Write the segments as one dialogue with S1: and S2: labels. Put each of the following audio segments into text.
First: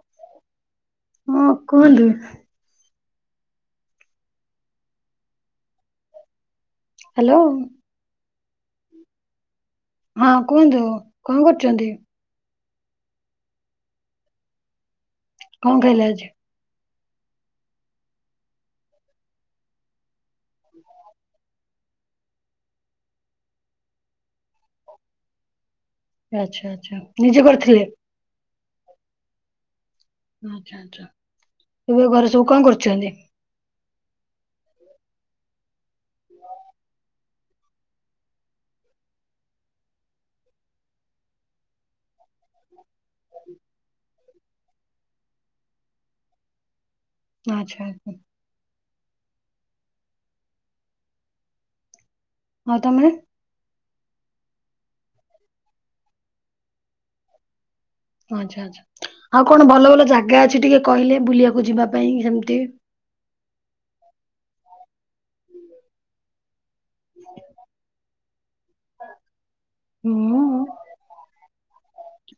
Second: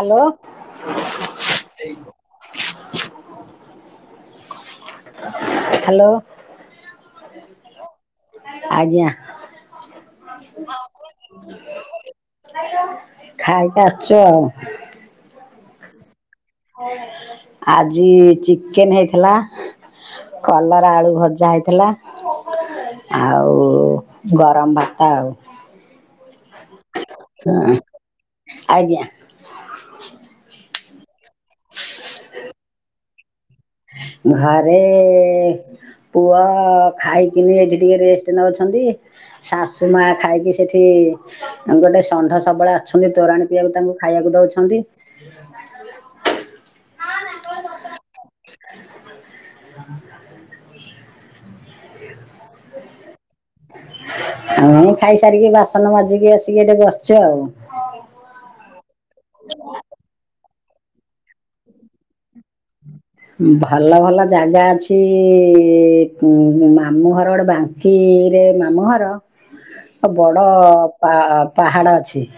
S1: Hello.
S2: ହଁ କୁହନ୍ତୁ
S1: hello.
S2: Hello.
S1: ଆଜ୍ଞା।
S2: ହଁ କୁହନ୍ତୁ କଣ କରୁଛନ୍ତି?
S1: ଖାଇକି ଆସୁଚୁ ଆଉ।
S2: କଣ ଖାଇଲେ ଆଜି?
S1: ଆଜି ଚିକେନ ହେଇଥିଲା। କଲରା ଆଳୁ ଭଜା ହେଇଥିଲା। ଆଉ ଗରମ ଭାତ ଆଉ।
S2: ଆଚ୍ଛା ଆଚ୍ଛା ନିଜେ
S1: ହଁ
S2: କରିଥିଲେ।
S1: ଆଜ୍ଞା।
S2: ଆଛା ଆଛା ଏବେ ଘରେ ସବୁ କଣ କରୁଛନ୍ତି?
S1: ଘରେ ପୁଅ ଖାଇ କି ଏଠି ଟିକେ ରେଷ୍ଟ ନଉଛନ୍ତି। ଶାଶୁ ମା ଖାଇକି ସେଠି ଗୋଟେ ଷଣ୍ଢ ସବୁବେଳେ ଅଛନ୍ତି ତୋରାନି ପିଇବାକୁ ତାଙ୍କୁ ଖାଇବାକୁ ଦଉଛନ୍ତି।
S2: ଆଚ୍ଛା ଆଛା।
S1: [inaudible]
S2: ହଁ ତମେ
S1: ମୁଁ ଖାଇସାରିକି ବାସନ ମାଜିକି ଆସିକି ଏଠି ବସିଛି ଆଉ।
S2: ଓ ଆଚ୍ଛା ଆଚ୍ଛା ଆଉ କଣ ଭଲ ଭଲ ଜାଗା ଅଛି ଟିକେ କହିଲେ ବୁଲିବାକୁ ଯିବା ପାଇଁ ସେମତି।
S1: ଭଲ ଭଲ ଜାଗା ଅଛି ଉଁ ମା ମାମୁଁଘର ଗୋଟେ ବାଙ୍କିରେ ମାମୁଁଘର ଆ
S2: ହୁଁ
S1: ବଡ ପା-ପାହାଡ ଅଛି।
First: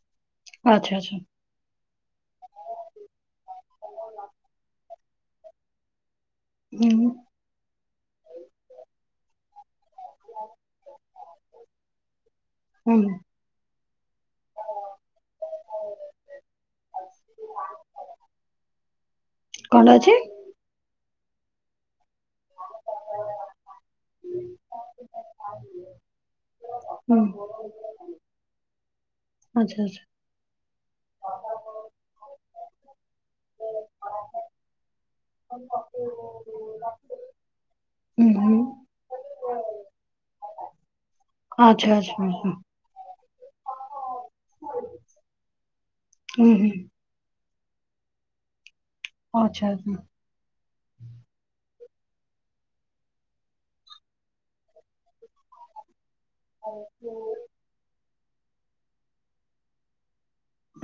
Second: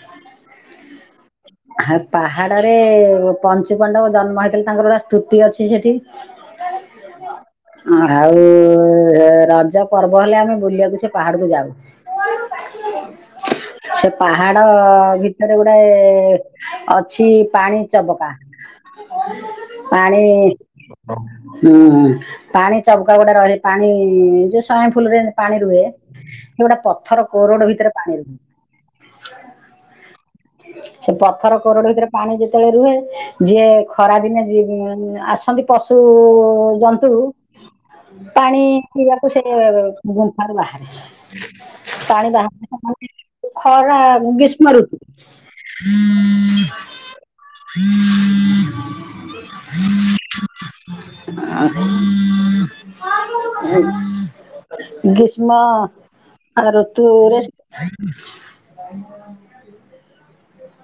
S2: ଆଚ୍ଛା ଆଚ୍ଛା।
S1: ହା ପାହାଡରେ ପଞ୍ଚୁ ପଣ୍ଡପ ଜନ୍ମ ହେଇଥିଲେ ତାଙ୍କର ଆସ୍ ସ୍ତୁପି ଅଛି ସେଠି।
S2: ହୁଁ।
S1: ଆଉ ଏରା ଯୋଉ ପର୍ବ ହେଲେ ଆମେ ବୁଲିଆକୁ ସେ ପାହାଡକୁ ଯାଉ।
S2: ହୁଁ
S1: ସେ ପାହାଡ ଭିତେରେ ଗୁଡ଼ାଏ ଅଛି ପାଣି ଚବକା
S2: କଣ ଅଛି
S1: ପାଣି ହୁଁ ପାଣି ଚବକା ଗୋଟା ରହେ ପାଣି ଯୋଉ ସଇଁ ଫୁଲରେ ପାଣି ରୁହେ ମୁଁ ଗୋଟା
S2: ହୁଁ
S1: ପଥର କୋରଡ ଭିତେରେ ପାଣି ରୁହେ।
S2: ଆଚ୍ଛା ଆଚ୍ଛା।
S1: ସେ ପଥର କୋରଡ ଭିତରେ ପାଣି ଯେତୋଳେ ରୁହେ ଯିଏ ଖରା ଦିନେ ଯିଏ ଉମ୍ ଆସନ୍ତି ପଶୁ ଜନ୍ତୁ
S2: ହୁଁ ହୁଁ
S1: ପାଣି ପିଇବାକୁ ସେ ଗୁମ୍ଫାରୁ ବାହାରେ
S2: ଆଚ୍ଛା ଆଚ୍ଛା
S1: ପାଣି
S2: ଆଚ୍ଛା
S1: ବାହା [unintelligible] ଖରା ଗ୍ରୀଷ୍ମଋତୁ।
S2: ହୁଁ ହୁଁ ଓ ଆଚ୍ଛା।
S1: ଗ୍ରୀଷ୍ମ ଆ ଋତୁରେ ସେ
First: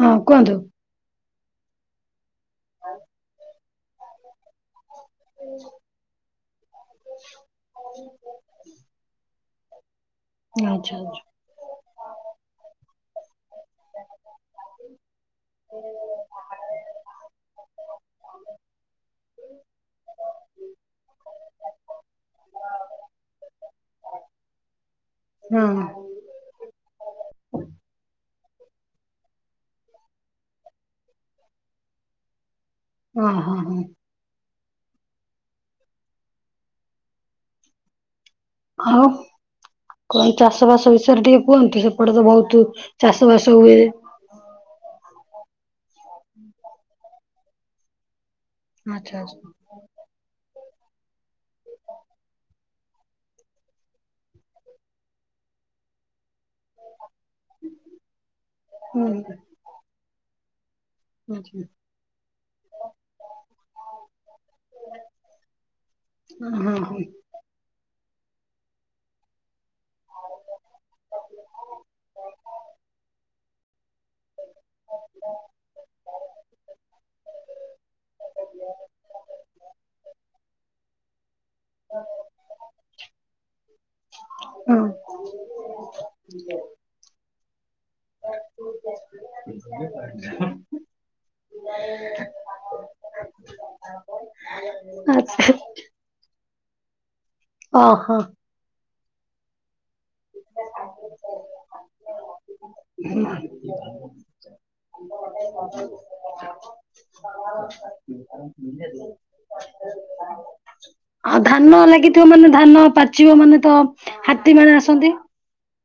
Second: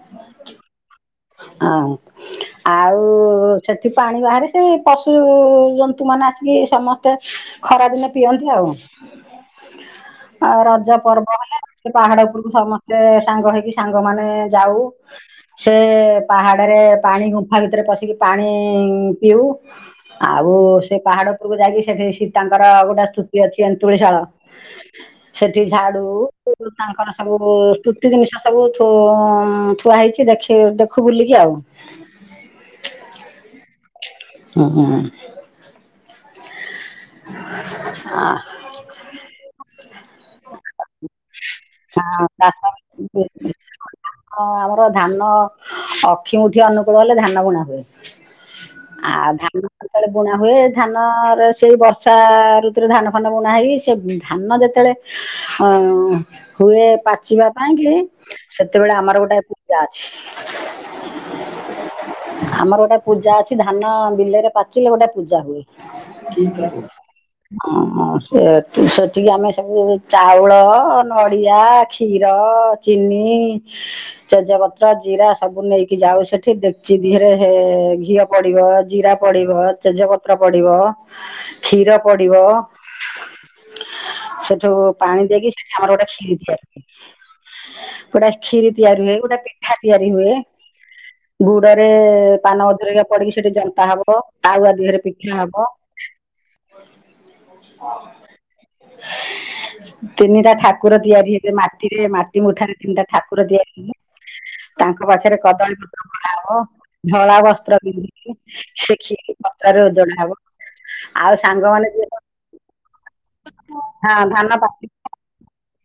S2: ହଁ କୁହନ୍ତୁ।
S1: ଆଉଁ ଆଉ ସେଠି ପାଣି ବାହାରେ ସ୍ ସେଇ ପଶୁ ଜନ୍ତୁ ମାନେ ଆସିକି ସମସ୍ତେ ଖରାଦିନେ ପିଅନ୍ତି ଆଉ। ଆଉ ରଜ
S2: ଆଚ୍ଛା ଆଚ୍ଛା
S1: ପର୍ବ ହେଲା ସେ ପାହାଡ ଉପୁରକୁ ସମସ୍ତେ ସାଙ୍ଗ ହେଇକି ସାଙ୍ଗମାନେ ଯାଉ। ସେ ପାହାଡରେ ପାଣି ଗୁମ୍ଫା ଭିତେରେ ପଶିକି ପାଣି ପିଉ। ଆଉ ସେ ପାହାଡ ଉପୁରକୁ ଯାଇକି ସେଠି ସୀତାଙ୍କର ଗୋଟେ ସ୍ତୁତି ଅଛି ଏନ୍ତୁଳିଶାଳ। ସେଠି
S2: ହଁ
S1: ଝାଡୁ ତାଙ୍କର ସବୁକୁ ସ୍ତୁତି ଜିନିଷ ସବୁ ଥୁଉ ଥୁଆହେଇଚି ଦେଖି ଇ ଦେଖୁ ବୁଲିକି ଆଉ।
S2: ଓହୋ ହଁ ହଁ।
S1: ହୁଁଉ। ଆ
S2: ଆଉ କଣ ଚାଷବାସ ବିଷୟରେ ଟିକେ କୁହନ୍ତୁ ସେପଟେ ତ
S1: ଆ
S2: ବୋହୁତୁ
S1: ହଁ
S2: ଚାଷବାସ ହୁଏ।
S1: ହଁ ଆମର ଧାନ ଅକ୍ଷିମୁଠି ଅନୁକୂଳ ହେଲେ ଧାନ ବୁଣାହୁଏ। ଆ
S2: ଆଚ୍ଛା ଆଚ୍ଛା
S1: ଧାନ କେତେଳେ ବୁଣାହୁଏ ଧାନରେ ସେଇ ବର୍ଷା ଋତୁରେ ଧାନ ଫାନ ବୁଣା ହେଇ ସିଏ ଧାନ ଯେତେଳେ ଆଉଁ ହୁଏ ପାଚିବା ପାଇଁକି ସେତେବେଳେ ଆମର ଗୋଟାଏ ପୁଁ
S2: ହୁଁ।
S1: ଆମର ଗୋଟାଏ ପୂଜା ଅଛି ଧାନ ବିଲରେ ପାଚିଲେ ଗୋଟା ପୂଜାହୁଏ।
S2: ଅଁହଁ ହଁ।
S1: ଅଁ ସେତି ସେତିକି ଆମେ ସବୁ ଏବେ ଚାଉଳ, ନଡିଆ, କ୍ଷୀର, ଚିନି ତେଜପତ୍ର, ଜିରା ସବୁ ନେଇକି ଯାଉ ସେଠି ଡେକ୍ଚି ଧିଏରେ ହେ ଘିଅ ପଡ଼ିବ ଜିରା ପଡି଼ବ ତେଜପତ୍ର ପଡି଼ବ କ୍ଷୀର ପଡ଼ିବ ସେଠୁ
S2: ହଁ
S1: ପାଣି ଦେଇକି ସେଠି ଆମର ଗୋଟେ କ୍ଷୀରି ତିଆରି ହୁଏ। ଗୋଟାଏ କ୍ଷୀରି ତିଆରି ହୁଏ ଗୋଟାଏ ପିଠା ତିଆରି ହୁଏ। ଗୁଡ଼ରେ ପାନ ଅଧୁରିକା ପଡିକି ସେଠି ଜନ୍ତା ହବ ତାଉଆ ଦିହେରେ
S2: ଆଚ୍ଛା।
S1: ପିଠା ହବ।
S2: ଓହୋ।
S1: ତିନିଟା ଠାକୁର ତିଆରି ହେଲେ ମାଟିରେ ମାଟି ମୁଠାରେ ତିନିଟା ଠାକୁର ତିଆରି ହେଲେ। ତାଙ୍କ ପାଖରେ କଦଳୀପତ୍ର ମରା ହବ ଧଳା ବସ୍ତ୍ର ପିନ୍ଧିକି ସେ କ୍ଷୀରି ପତ୍ରରେ ଓଜଡ଼ା ହବ।
S2: ଆଉ ଧାନ
S1: ସାଙ୍ଗମାନେ ଯିଏ
S2: ଲାଗିଥିବ ମାନେ ଧାନ ପାଚିବ ମାନେ ତ
S1: ହଁ ଧାନ
S2: ହାତୀ ମାନେ
S1: ପାଚି
S2: ଆସନ୍ତି।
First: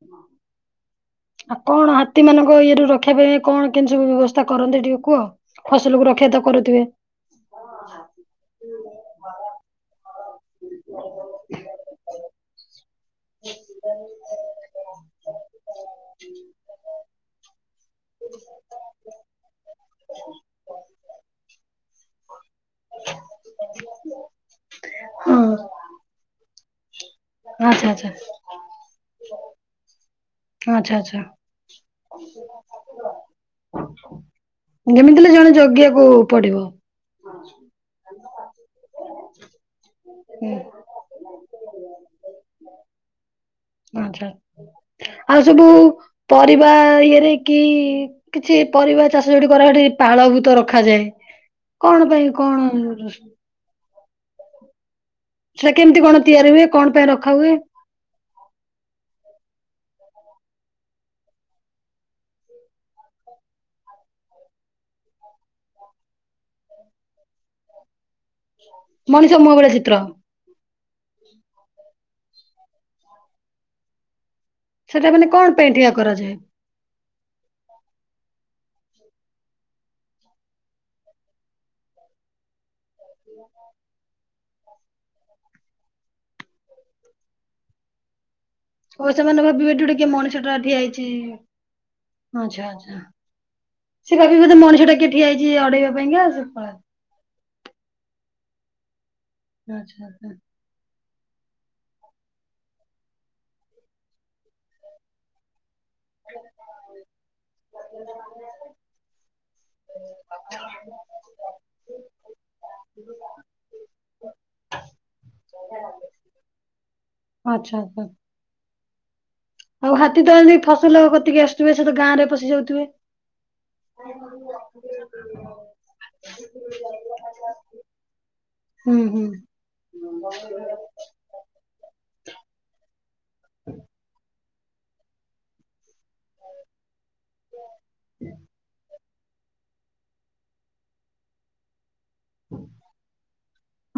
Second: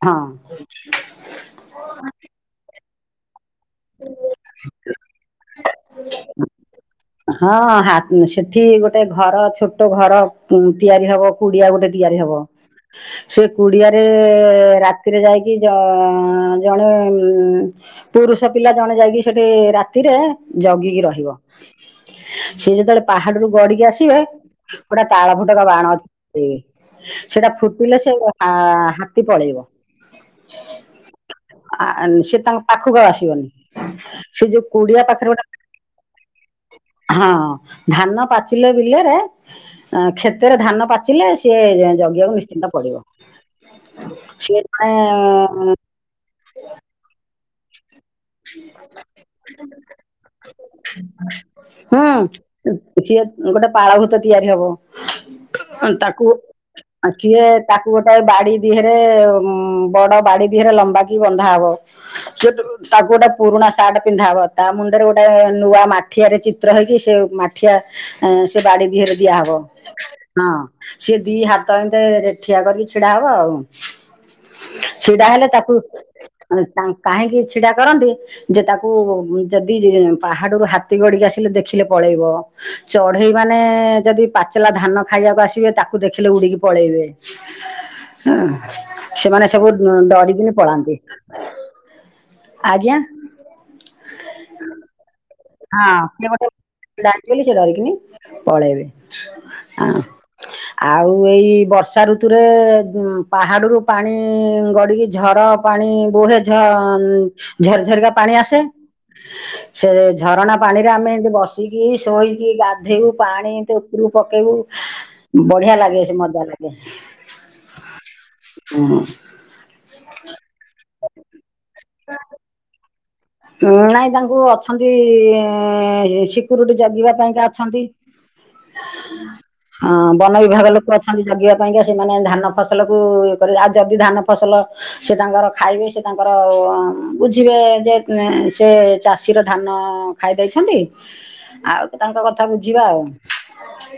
S1: ହଁ। [inaudible]
S2: ଆଉ କଣ ହାତୀ ମାନଙ୍କ ଇଏରୁ ରଖିବା ପାଇଁ କଣ କେମତି ସବୁ ବ୍ୟବସ୍ଥା କରନ୍ତି ଟିକେ କୁହ? ଫସଲକୁୁ ରକ୍ଷିତ କରୁଥିବେ।
S1: ହଁ ସେଠି ଗୋଟେ ଘର ଛୋଟ ଘର ଉଁ ତିଆରି ହବ କୁଡ଼ିଆ ଗୋଟେ ତିଆରି ହବ। ସେ କୁଡି଼ଆରେ ରାତିରେ ଯାଇକି ଜ- ଜଣେ ଉଁ ପୁରୁଷ ପିଲା ଜଣେ ଯାଇକି ସେଠି ରାତିରେ ଜଗିକି ରହିବ। ସିଏ ଯେତେବେଳେ ପାହାଡରୁ ଗଡିକି ଆସିବେ ପୁରା
S2: ହଁ
S1: ତାଳ ଫୋଟକା ବାଣ ଅଛି। ସେଟା
S2: ଆଚ୍ଛା
S1: ଫୁଟିଲେ
S2: ଆଚ୍ଛା
S1: ସେ ହାତୀ ପଳେଇବ।
S2: ଆଚ୍ଛା ଆଚ୍ଛା।
S1: ଆ -ସେ ତାଙ୍କ ପାଖକୁ ଆଉ ଆସିବନି। ସେ ଯୋଉ କୁଡିଆ
S2: ଯେମିତି
S1: ପାଖରେ
S2: ହେଲେ
S1: ଗୋଟେ
S2: ଜଣେ ଜଗିବାକୁ ପଡି଼ବ।
S1: ହଁ ଧାନ ପାଚିଲେ ବିଲରେ ଉଁ କ୍ଷେତରେ ଧାନ। ଧାନ ପାଚିଲେ ସିଏ ଜଗିବାକୁ ନିଶ୍ଚିନ୍ତ ପଡି଼ବ।
S2: ଆଛା ଆଉ ସବୁ ପରିବା ଇଏରେ କି କିଛି ପରିବା ଚାଷ ଯୋଡି କରାି ପାଳଭୂତ ରଖାଯାଏ। କଣ ପାଇଁ କଣ
S1: ହୁଁ ସିଏ ଗୋଟେ ପାଳଭୂତ ତିଆରି ହବ।
S2: ସେଟା
S1: ଉଁ
S2: କେମିତି କଣ
S1: ତାକୁ
S2: ତିଆରି ହୁଏ କଣ ପାଇଁ ରଖା
S1: କିଏ
S2: ହୁଏ?
S1: ତାକୁ ଗୋଟାଏ ବାଡି଼ ଦିହରେ ବଡ଼ ବାଡି଼ ଦିହରେ ଲମ୍ବା କି ବନ୍ଧା ହବ ସେଠୁ ତାକୁ ଗୋଟେ ପୁରୁଣା ସାର୍ଟ ପିନ୍ଧା ହବ ତା ମୁଣ୍ଡରେ ଗୋଟେ ନୂଆ ମାଠିଆରେ ଚିତ୍ର ହେଇକି ସିଏ ମାଠିଆ। ଏଁ ସେ ବାଡି଼ ଦିହରେ
S2: ମଣିଷ ମୁହଁ
S1: ଦିଆହବ।
S2: ଭଳିଆ ଚିତ୍ର
S1: ହଁ ସିଏ ଦି ହାତ ଏମେ ଠିଆ କରିକି ଛିଡ଼ା ହବ ଆଉ।
S2: ସେଟା ମାନେ
S1: ଛିଡା଼
S2: କଣ
S1: ହେଲେ
S2: ପାଇଁ
S1: ତାକୁ
S2: ଠିଆ କରାଯାଏ?
S1: କାହିଁକି ଛି ଛିଡ଼ା କରନ୍ତି ଯେ ତାକୁ ଯଦି ପାହାଡରୁ ହାତୀ ଗଡି଼କି ଆସିଲେ ଦେଖିଲେ ପଳେଇବ ଚଢେଇ ମାନେ ଯଦି ପା ଚିଲା ଧାନ ଖାଇବାକୁ ଆସିବେ ତାକୁ ଦେଖିଲେ ଉଡିକି ପଳେଇବେ। ଉଁ
S2: ଓହୋ ସେମାନେ ଭାବିବେ ଏଠି କିଏ ଗୋଟେ ମଣିଷଟା ଠିଆହେଇଚି। ଆଛା
S1: ଆଜ୍ଞା
S2: ଆଛା ସେ କପି ବୋଧେ ମଣିଷ ଟା କେଠିଆ ହେଇଛି ଆଉ
S1: ହଁଏ ଛିଡ଼ା ହେଇଚି ସେ ଡରିକିନି ପଳେଇବେ। ହଁ
S2: ଆଚ୍ଛା ଆଛା।
S1: ଆଉ ଏଇ ବର୍ଷା ଋତୁରେ ପାହାଡ଼ରୁ ପାଣି ଗଡ଼ିକି ଝର ପାଣି ବୋହେଝ ଝରଝରିକା ପାଣି ଆସେ। ସେ ଝରଣା ପାଣିରେ ଆମେ ଏମତି ବସିକି ଶୋଇକି ଗାଧେଇବୁ ପାଣି ଏମିତି ଉପରୁ ପକେଇବୁ। ବଢିଆ ଲାଗେ ସେ ମଜା ଲାଗେ।
S2: ଓ ଆଚ୍ଛା ଆଚ୍ଛା।
S1: ହୁଁ।
S2: ଆଉ ହାତୀ ତ ଏମିତି ଫସଲ କତିକି ଆସୁଥେ ସେ ତ ଗାଁରେ ପଶି ଯାଉଥିବେ?
S1: ଉଁ ନାଇଁ ତାଙ୍କୁ ଅଛନ୍ତି ଏ ଏ ସିକ୍ୟରିଟି ଜଗିବା ପାଇଁକା ଅଛନ୍ତି।
S2: ହୁଁ ହୁଁ।
S1: ହଁ ବନ ବିଭାଗ ଲୋକ ଅଛନ୍ତି? ମାଗିବା ପାଇଁକା ସେମାନେ ଧାନ ଫସଲକୁ ଇଏ କରି ଆଉ ଯଦି ଧାନ ଫସଲ ସେ ତାଙ୍କର ଖାଇବେ ସେ ତାଙ୍କର ହୁଁ ବୁଝିବାେ ଯେ ନେ ସେ ଚାଷୀର ଧାନ ଖାଇ ଦେଇଛନ୍ତି ଆଉ ତାଙ୍କ କଥା ବୁଝିବା ଆଉ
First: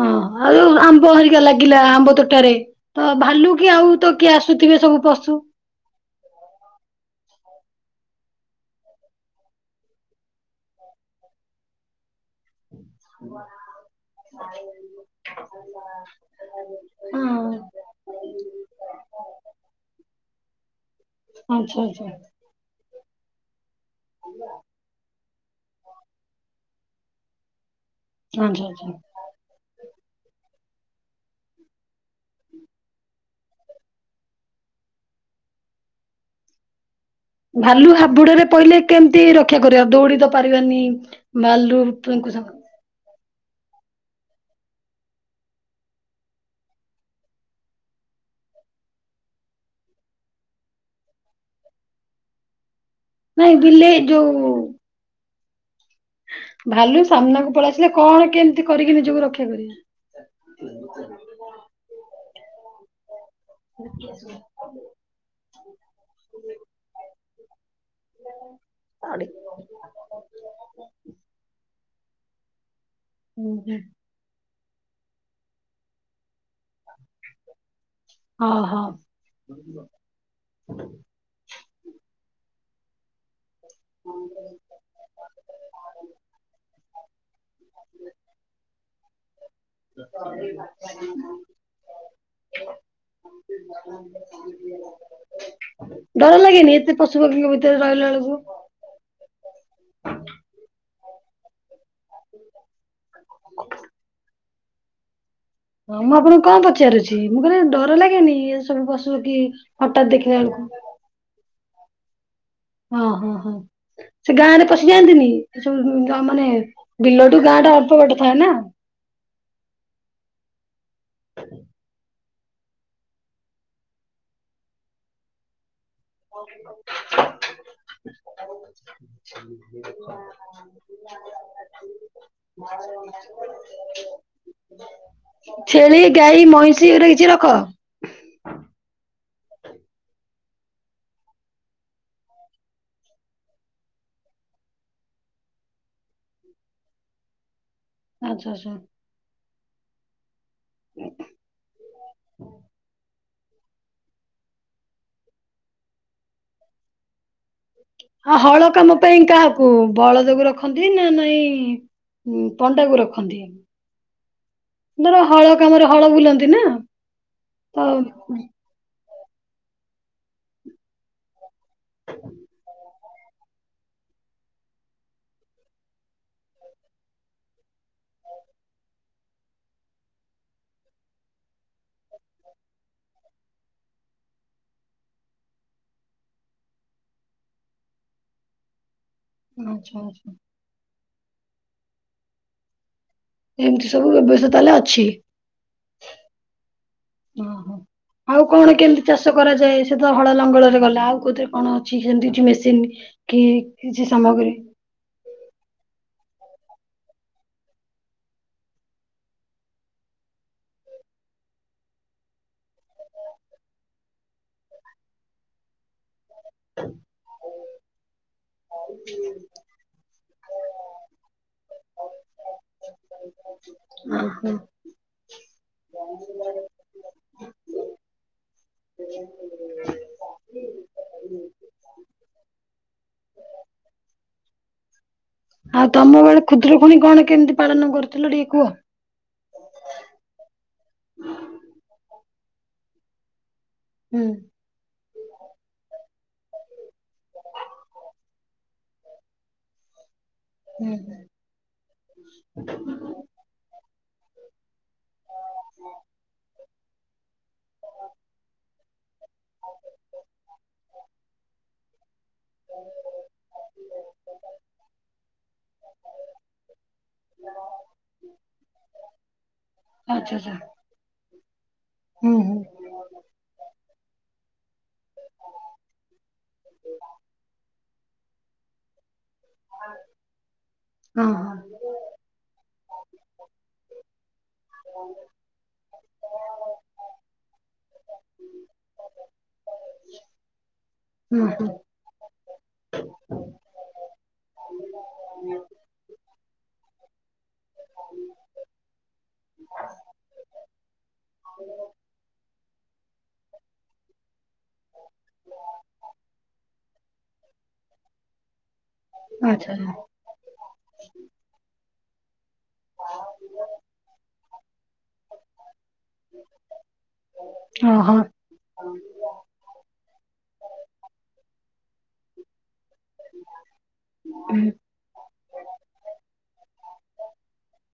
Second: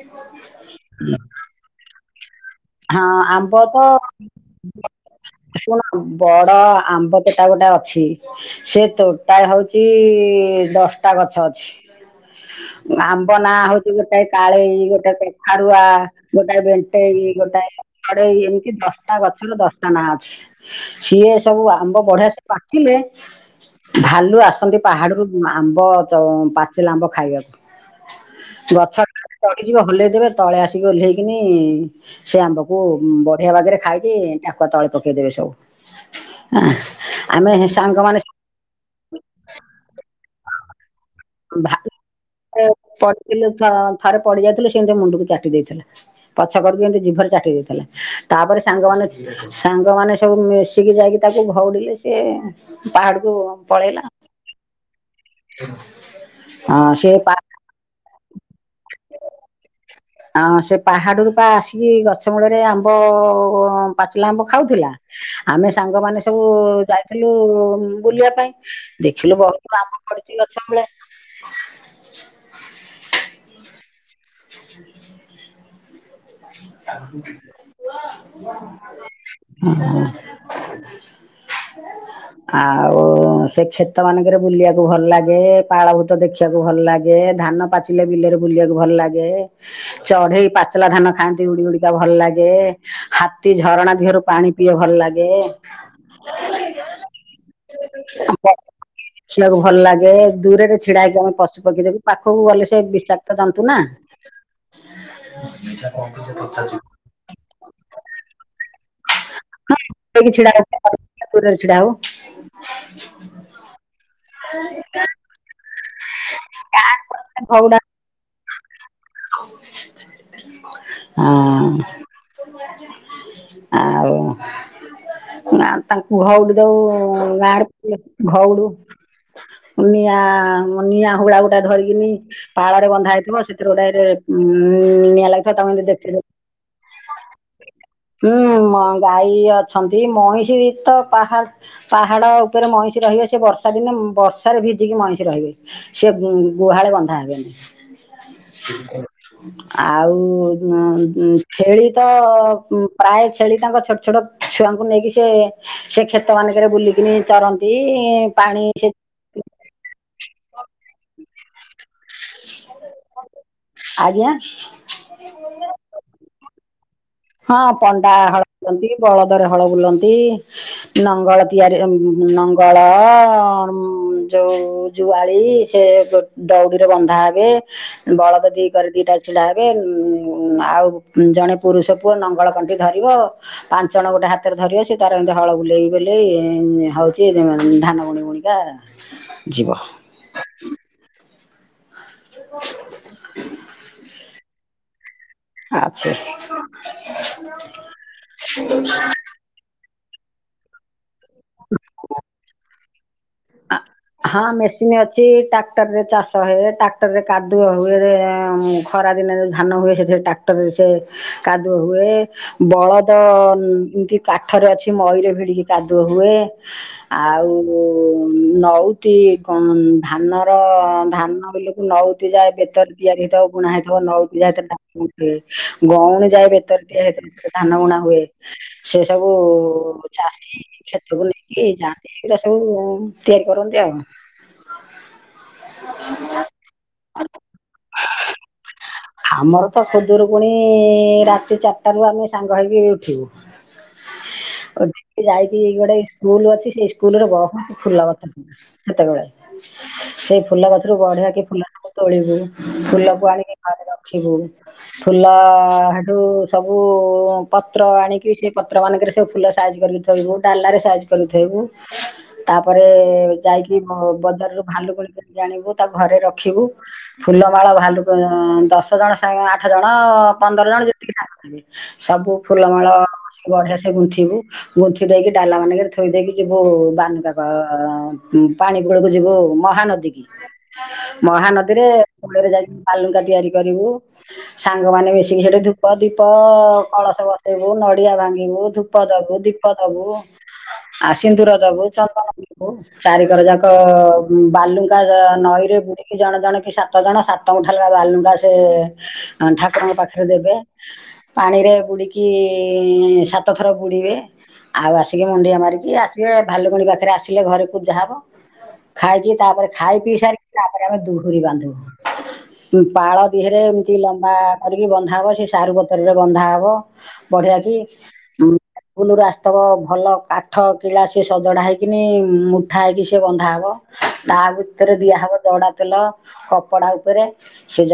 S2: ହଁ ଆଉ ଯୋଉ ଆମ୍ବ
S1: ହୁଁ।
S2: ହେରିକା ଲାଗିଲା ଆମ୍ବ ତୋଟାରେ
S1: ହଁ
S2: ତ ଭାଲୁ
S1: ଆମ୍ବ
S2: କି
S1: ତ
S2: ଆଉ କିଏ ଆସୁଥିବେ ସବୁ ପଶୁ
S1: ଶୁଣ ବଡ ଆମ୍ବ ତୋଟା ଗୋଟେ ଅଛି। ସେ ତୋଟା ହଉଛି ଦଶଟା ଗଛ ଅଛି। ଆମ୍ବ ନାଁ ହଉଛି ଗୋଟେ କାଳେଇ ଗୋଟେ କଖାରୁଆ। ଗୋଟାଏ ବେଣ୍ଟେ
S2: ହଁ
S1: ଗୋଟାଏ ଆଉ ଗୋଟେ ଏମିତି ଦଶଟା ଗଛର ଦଶଟା ନାଁ ଅଛି ସିଏ ସବୁ
S2: ଆଚ୍ଛା
S1: ଆମ୍ବ
S2: ଆଚ୍ଛା
S1: ବଢିଆ ପାଚିଲେ ଭାଲୁ ଆସନ୍ତି ପାହାଡରୁ ଆମ୍ବ ଚ ପା ପାଚିଲା ଆମ୍ବ ଖାଇବାକୁ
S2: ଆଚ୍ଛା ଆଚ୍ଛା
S1: ଗଛ ଚଡ଼ିଯିବ ହଲେଇଦେବେ ତଳେ ଆସିକି ଓହ୍ଲେଇକିନି ସେ ଆମ୍ବକୁ ବଢିଆ ବାଗରେ ଖାଇକି ଟାକୁଆ ତଳେ ପକେଇଦେବେ ସବୁ ଆଁ
S2: ଭାଲୁ ହାବୁଡରେ ପହିଲେ କେମିତି ରକ୍ଷା କରିବା ଦୌଡି ତ ପାରିବାନି। ଭାଲୁ [unintelligible]
S1: ପଡିଥିଲେ ଥ ଥରେ ପଡି ଯାଇଥିଲେ ସେ ଏମିତି ମୁଣ୍ଡକୁ ଚାଟି ଦେଇଥିଲା। ପଛ କରିକୁ ଏମିତି ଜିଭରେ ଚାଟି ଦେଇଥିଲା ତାପରେ ସାଙ୍ଗମାନେ ସାଙ୍ଗମାନେ ସବୁ ମିଶିକି ଯାଇକି ତାକୁ ଘଉଡିଲେ ସିଏ ପାହାଡକୁ
S2: ନାଇଁ ବିଲେଇ
S1: ପଳେଇଲା।
S2: ଯୋଉ
S1: ହଁ
S2: ଭାଲୁ
S1: ସେ ପା
S2: ସାମ୍ନାକୁ ପଳେଇଆସିଲେ କଣ କେମିତି କରିକି ନିଜକୁ ରକ୍ଷା କରିବୁ?
S1: ହଁ ସେ ପାହାଡରୁପା ଆସିକି ଗଛ ମୂଳରେ ଆମ୍ବ ପାଚିଲା ଆମ୍ବ ଖାଉଥିଲା। ଆମେ ସାଙ୍ଗମାନେ ସବୁ ଯାଇଥିଲୁ ବୁଲିବା ପାଇଁ ଦେଖିଲୁ ବ [unintelligible] ଗଛ ମୂଳେ।
S2: ଉଁ ହୁଁ।
S1: [inaudible] ପୁଅ
S2: ଓହୋ
S1: [inaudible] ହ ଆଉ ସେ କ୍ଷେ ଶୀତମାନଙ୍କରେ ବୁଲିବାକୁ ଭଲ ଲାଗେ ପାଳଭୂତ ଦେଖିବାକୁ ଭଲ ଲାଗେ ଧାନ ପାଚିଲେ ବିଲରେ ବୁଲିବାକୁ ଭଲ ଲାଗେ। ଗେ ଚଢେଇ ପାଚଲା ଧାନ ଖାଆନ୍ତି ଉଡି ଉଡିକା ଭଲ ଲାଗେ ହାତୀ ଝରଣା ଦେହରୁ ପାଣି ପିଏ ଭଲ ଲାଗେ।
S2: ଡର ଲାଗେନି ଏତେ ପଶୁ ପକ୍ଷୀଙ୍କ ଭିତରେ ରହିଲା ବେଳକୁ?
S1: ଖିବାକୁ ଭଲ ଲାଗେ ଦୂରରେ ଛିଡା ହେଇକି ଆମେ ପଶୁ ପକ୍ଷି ଦେବୁ ପାଖକୁ ଗଲେ ସେ ବିଶାକ୍ତ ଯନ୍ତୁ ନା?
S2: ହଁ ମୁଁ ଆପଣଙ୍କୁ କଣ ପଚାରୁଛି ମୁଁ କହିଲେ ଡର ଲାଗେନି ଏ ସବୁ ପଶୁ କି ହଠାତ୍
S1: ହେଇକି
S2: ଦେଖିଲା
S1: ଛିଡା
S2: ବେଳକୁ
S1: ଦୂରରେ ଛିଡ଼ା ହବୁ।
S2: ଓଁ ହଁ ହଁ ସେ ଗାଁ ରେ ପଶିଯାଆନ୍ତିନି? ହୁଁ ହୁଁ ଗାଁ ମାନେ ବିଲ ଠୁ ଗାଁ ଟା ଅଳ୍ପ ବାଟ ଥାଏ ନା?
S1: ଆଁ ଆଉ ନା ତାଙ୍କୁ ଘଉଡି ଦଉ ଗାଁରେ ଘଉଡୁ ନିଆଁ ନିଆଁ ହୁଳାଗୁଟା ଧରିକିନି ପାଳରେ ବନ୍ଧା ହେଇଥିବ ସେଥିରେ ଗୋଟାରେ ଉ ନିଆଁ ଲାଗିଥିବ ତାଙ୍କୁଏମିତି
S2: ଛେଳି
S1: ଦେଖିଦେଲେ
S2: [unintelligible] ରଖ
S1: ହୁଁ ଗାଈ ଅଛନ୍ତି ମଇଷି ତ ପାହା ପାହାଡ଼ ଉପରେ ମଇଁଷି ରହିବେ ସେ ବର୍ଷା ଦିନେ ବର୍ଷାରେ ଭିଜିକି ମଇଁଷି ରହିବେ। ସେ ଗୁ ଗୁହାଳେ ବନ୍ଧା
S2: ଆଚ୍ଛା ଆଚ୍ଛା
S1: ହେବେନି। ଆଉ ହଁ ଛେଳି ତ ପ୍ରାୟ ଛେଳି ତାଙ୍କ ଛୋଟ ଛୋଟ ଛୁଆଙ୍କୁ ନେଇକି ସେ ସେ କ୍ଷେତ ମାନଙ୍କରେ ବୁଲିକିନି ଚରନ୍ତି।
S2: ହଁ
S1: ପାଣି
S2: ହଳ
S1: ସେ
S2: କାମ ପାଇଁ କାହାକୁ ବଳଦ କୁ ରଖ? ରଖନ୍ତି ନା ନାଇଁ ପଣ୍ଡାକୁ ରଖନ୍ତି।
S1: ଆଜ୍ଞା।
S2: ଧର ହଳ କାମରେ ହଳ ବୁଲନ୍ତି ନା?
S1: ହଁ
S2: ତ
S1: ପଣ୍ଡା ହଳ ବୁଲନ୍ତି ବଳଦରେ ହଳ ବୁଲନ୍ତି। ନଙ୍ଗଳ ତିଆରି ନଙ୍ଗଳ ଯୋଉଁ ଜୁଆଳି ସେ ଦଉଡିରେ ବନ୍ଧା ହେବେ ବଳଦ ଦି କରେ ଦିଟା ଛିଡା ହେବେ ଉ ଆଉ ଜଣେ ପୁରୁଷ ପୁଅ ନଙ୍ଗଳକଣ୍ଠି ଧରିବ। ପାଞ୍ଚ ଜଣ ଗୋଟେ ହାତରେ ଧରିବ ସେ ତାର ଏମିତି ହଳ ବୁଲେଇ ବଲେେଇ ହଉଛି ଧାନ ବୁଣି ବୁଣିକା ଯିବ
S2: ଆଛା ଆଛା। ଏମିତି ସବୁ ବ୍ୟବସ୍ଥା ତାହେଲେ ଅଛି?
S1: ଅଛି।
S2: ଓହୋ ଆଉ କଣ କେମିତି ଚାଷ କରାଯାଏ ସେ ତ ହଳ ଲଙ୍ଗଳରେ ଗଲା ଆଉ କଉଥିରେ କଣ ଅଛି ସେମିତି କିଛି ମେସିନ କି କିଛି ସାମଗ୍ରୀ।
S1: ଏମିତି ଅଛି ଟ୍ରାକ୍ଟରରେ ଚାଷ ହୁଏ ଟ୍ରାକ୍ଟରରେ କାଦୁଅ ହୁଏ ଏଁ ଏଁ ଖରା ଦିନରେ ଧାନ ହୁଏ ସେଥିରେ ଟ୍ରାକ୍ଟରରେ ସେ କାଦୁଅ ହୁଏ। ବଳଦ ଏମତି କାଠରେ ଅଛି ମଇରେ ଭିଡିକି କାଦୁଅ ହୁଏ ଆଉ ନଉତି ହଁ ଧାନର ଧାନ ବିଲକୁ ନଉତି ଯାଏ ବେତରେ ତିଆରି ହେଇଥାଉ ବୁଣା ହେଇଥିବ ନଉତି
S2: ଓହୋ
S1: [unintelligible] ଗଉଣ ଯାଏ ବେତରେ ତିଆରି ହେଇଥାଏ ଧାନ ବୁଣା ହୁଏ। ସେ ସବୁ ଚାଷୀ କ୍ଷେତକୁ ନେଇକି ଯାଆନ୍ତି ଏଇରା ସବୁ ତିଆରି କରନ୍ତି ଆଉ।
S2: ଆଉ ତମ ବେଳେ ଖୁଦୁରୁକୁଣୀ କଣ କେମିତି ପାଳନ କରୁଥିଲ ଟିକେ କୁହ?
S1: ଆମର ତ ଖୁଦୁରକୁୁଣି ରାତି ଚାରିଟା ରୁ ଆମେ ସାଙ୍ଗ ହେଇକି ଉଠିବୁ
S2: ହୁଁ
S1: ଯାଇକି ଗୋଟେ ସ୍କୁଲ ଅଛି ସେଇ ସ୍କୁଲରେ ବହୁ ଫୁଲ ଗଛ ସେତେବେଳେ ସେଇ ଫୁଲ
S2: ହୁଁ
S1: ଗଛରୁୁ
S2: ହୁଁ।
S1: ବଢିଆ କି ଫୁଲଟାକୁ ତୋଳିବୁ ଫୁଲକୁ ଆଣିକି ଘରେ ରଖିବୁ ଫୁଲ ହେଟୁ ସବୁ ପତ୍ର ଆଣିକି ସେ ପତ୍ର ମାନଙ୍କରେ ସବୁ ଫୁଲ ସାଇଜ କରିକି ଥୋଇବୁ ଡାଲାରେ ସାଇଜ କରିକି ଥୋଇବୁ ତାପରେ ଯାଇକି ବଜାରରୁ ଭାଲୁକୁଣି ମୂର୍ତ୍ତି ଟେ ଆଣିବୁ ତାକୁ ଘରେ ରଖିବୁ। ଫୁଲମାଳ ଭାଲୁ ଦଶ ଜଣ ସାଙ୍ଗ ଆଠ ଜଣ
S2: ଆଚ୍ଛା ଆଚ୍ଛା
S1: ପନ୍ଦର ଜଣ ଯେତିକି ସାଙ୍ଗ ଥିବେ ସବୁ
S2: ହୁଁ ହୁଁ
S1: ଫୁଲମାଳ ବଢିଆ ସେ ଗୁନ୍ଥିବୁ ଗୁନ୍ଥି ଦେଇକି ଡାଲା ମାନଙ୍କରେ ଥୋଇ ଦେଇକି ଯିବୁ ବାନୁକା ପାଣି କୁଳକୁ ଯିବୁ ମହାନଦୀ କି
S2: ଓହୋ
S1: ମହାନଦୀ ଦୀ କୁଲରେ ଯାଇକି ପାଲୁଙ୍କା ତିଆରି କରିବୁ। ସାଙ୍ଗମାନେ ମିଶିକି ସେଠି ଧୂପ ଦୀପ କଳସ ବସେଇବୁ ନଡିଆ ଭାଙ୍ଗିବୁ ଧୂପ ଦବୁ ଦୀପ ଦବୁ ଆ ସିିନ୍ଦୁର ଦବୁ
S2: ଆ
S1: ଚାରିିକର ଯାକ ବାଲୁଙ୍କା କ ନଈରେ ବୁଡିକି ଜଣେ ଜଣ କି ଶା ତ ଜଣ ସାତ ମୁଠାଲ ବାଲୁଙ୍ଗା ସେ ଅ ଠାକୁରଙ୍କ ପାଖରେ ଦେବେ। ପାଣିରେ ବୁଡିକି ସାତ ଥର ବୁଡିବେ। ଆଉ ଆସିକି ମୁଣ୍ଡିଆ ମାରିକି ଆସିକେ ଭାଲୁକୁଣି ପାଖ ଫେରେ ଆସିଲେ ଘରେ ପୂଜା ହବ ଖାଇକି ତାପରେ
S2: ଆଚ୍ଛା
S1: ଖାଇ
S2: ଆଚ୍ଛା।
S1: ପିଇ ସାରି ତାପରେ ଆମେ ଦୁହୁରି ବାନ୍ଧିବୁ। ପାଳ ଦେହରେ ଏମତି ଲମ୍ବା କରିକି ବନ୍ଧା ହବ ସେ ସାରୁ ପତର ରେ ବନ୍ଧା ହବ। ବଢିଆ କି
S2: ଓହୋ
S1: ଉଁ। କୁଲୁରୁୁ ଆସଥବ ଭଲ କାଠ କିଳା ସେ ସଜଡା ହେଇକିନି ଉଠା ହେଇକି ସେ ବନ୍ଧା ହବ ତା
S2: ହୁଁ
S1: ଭିତରେ ଦିଆ ହବ ଜଡା ତେଲ କପଡା ଉପରେ ସେ ଯ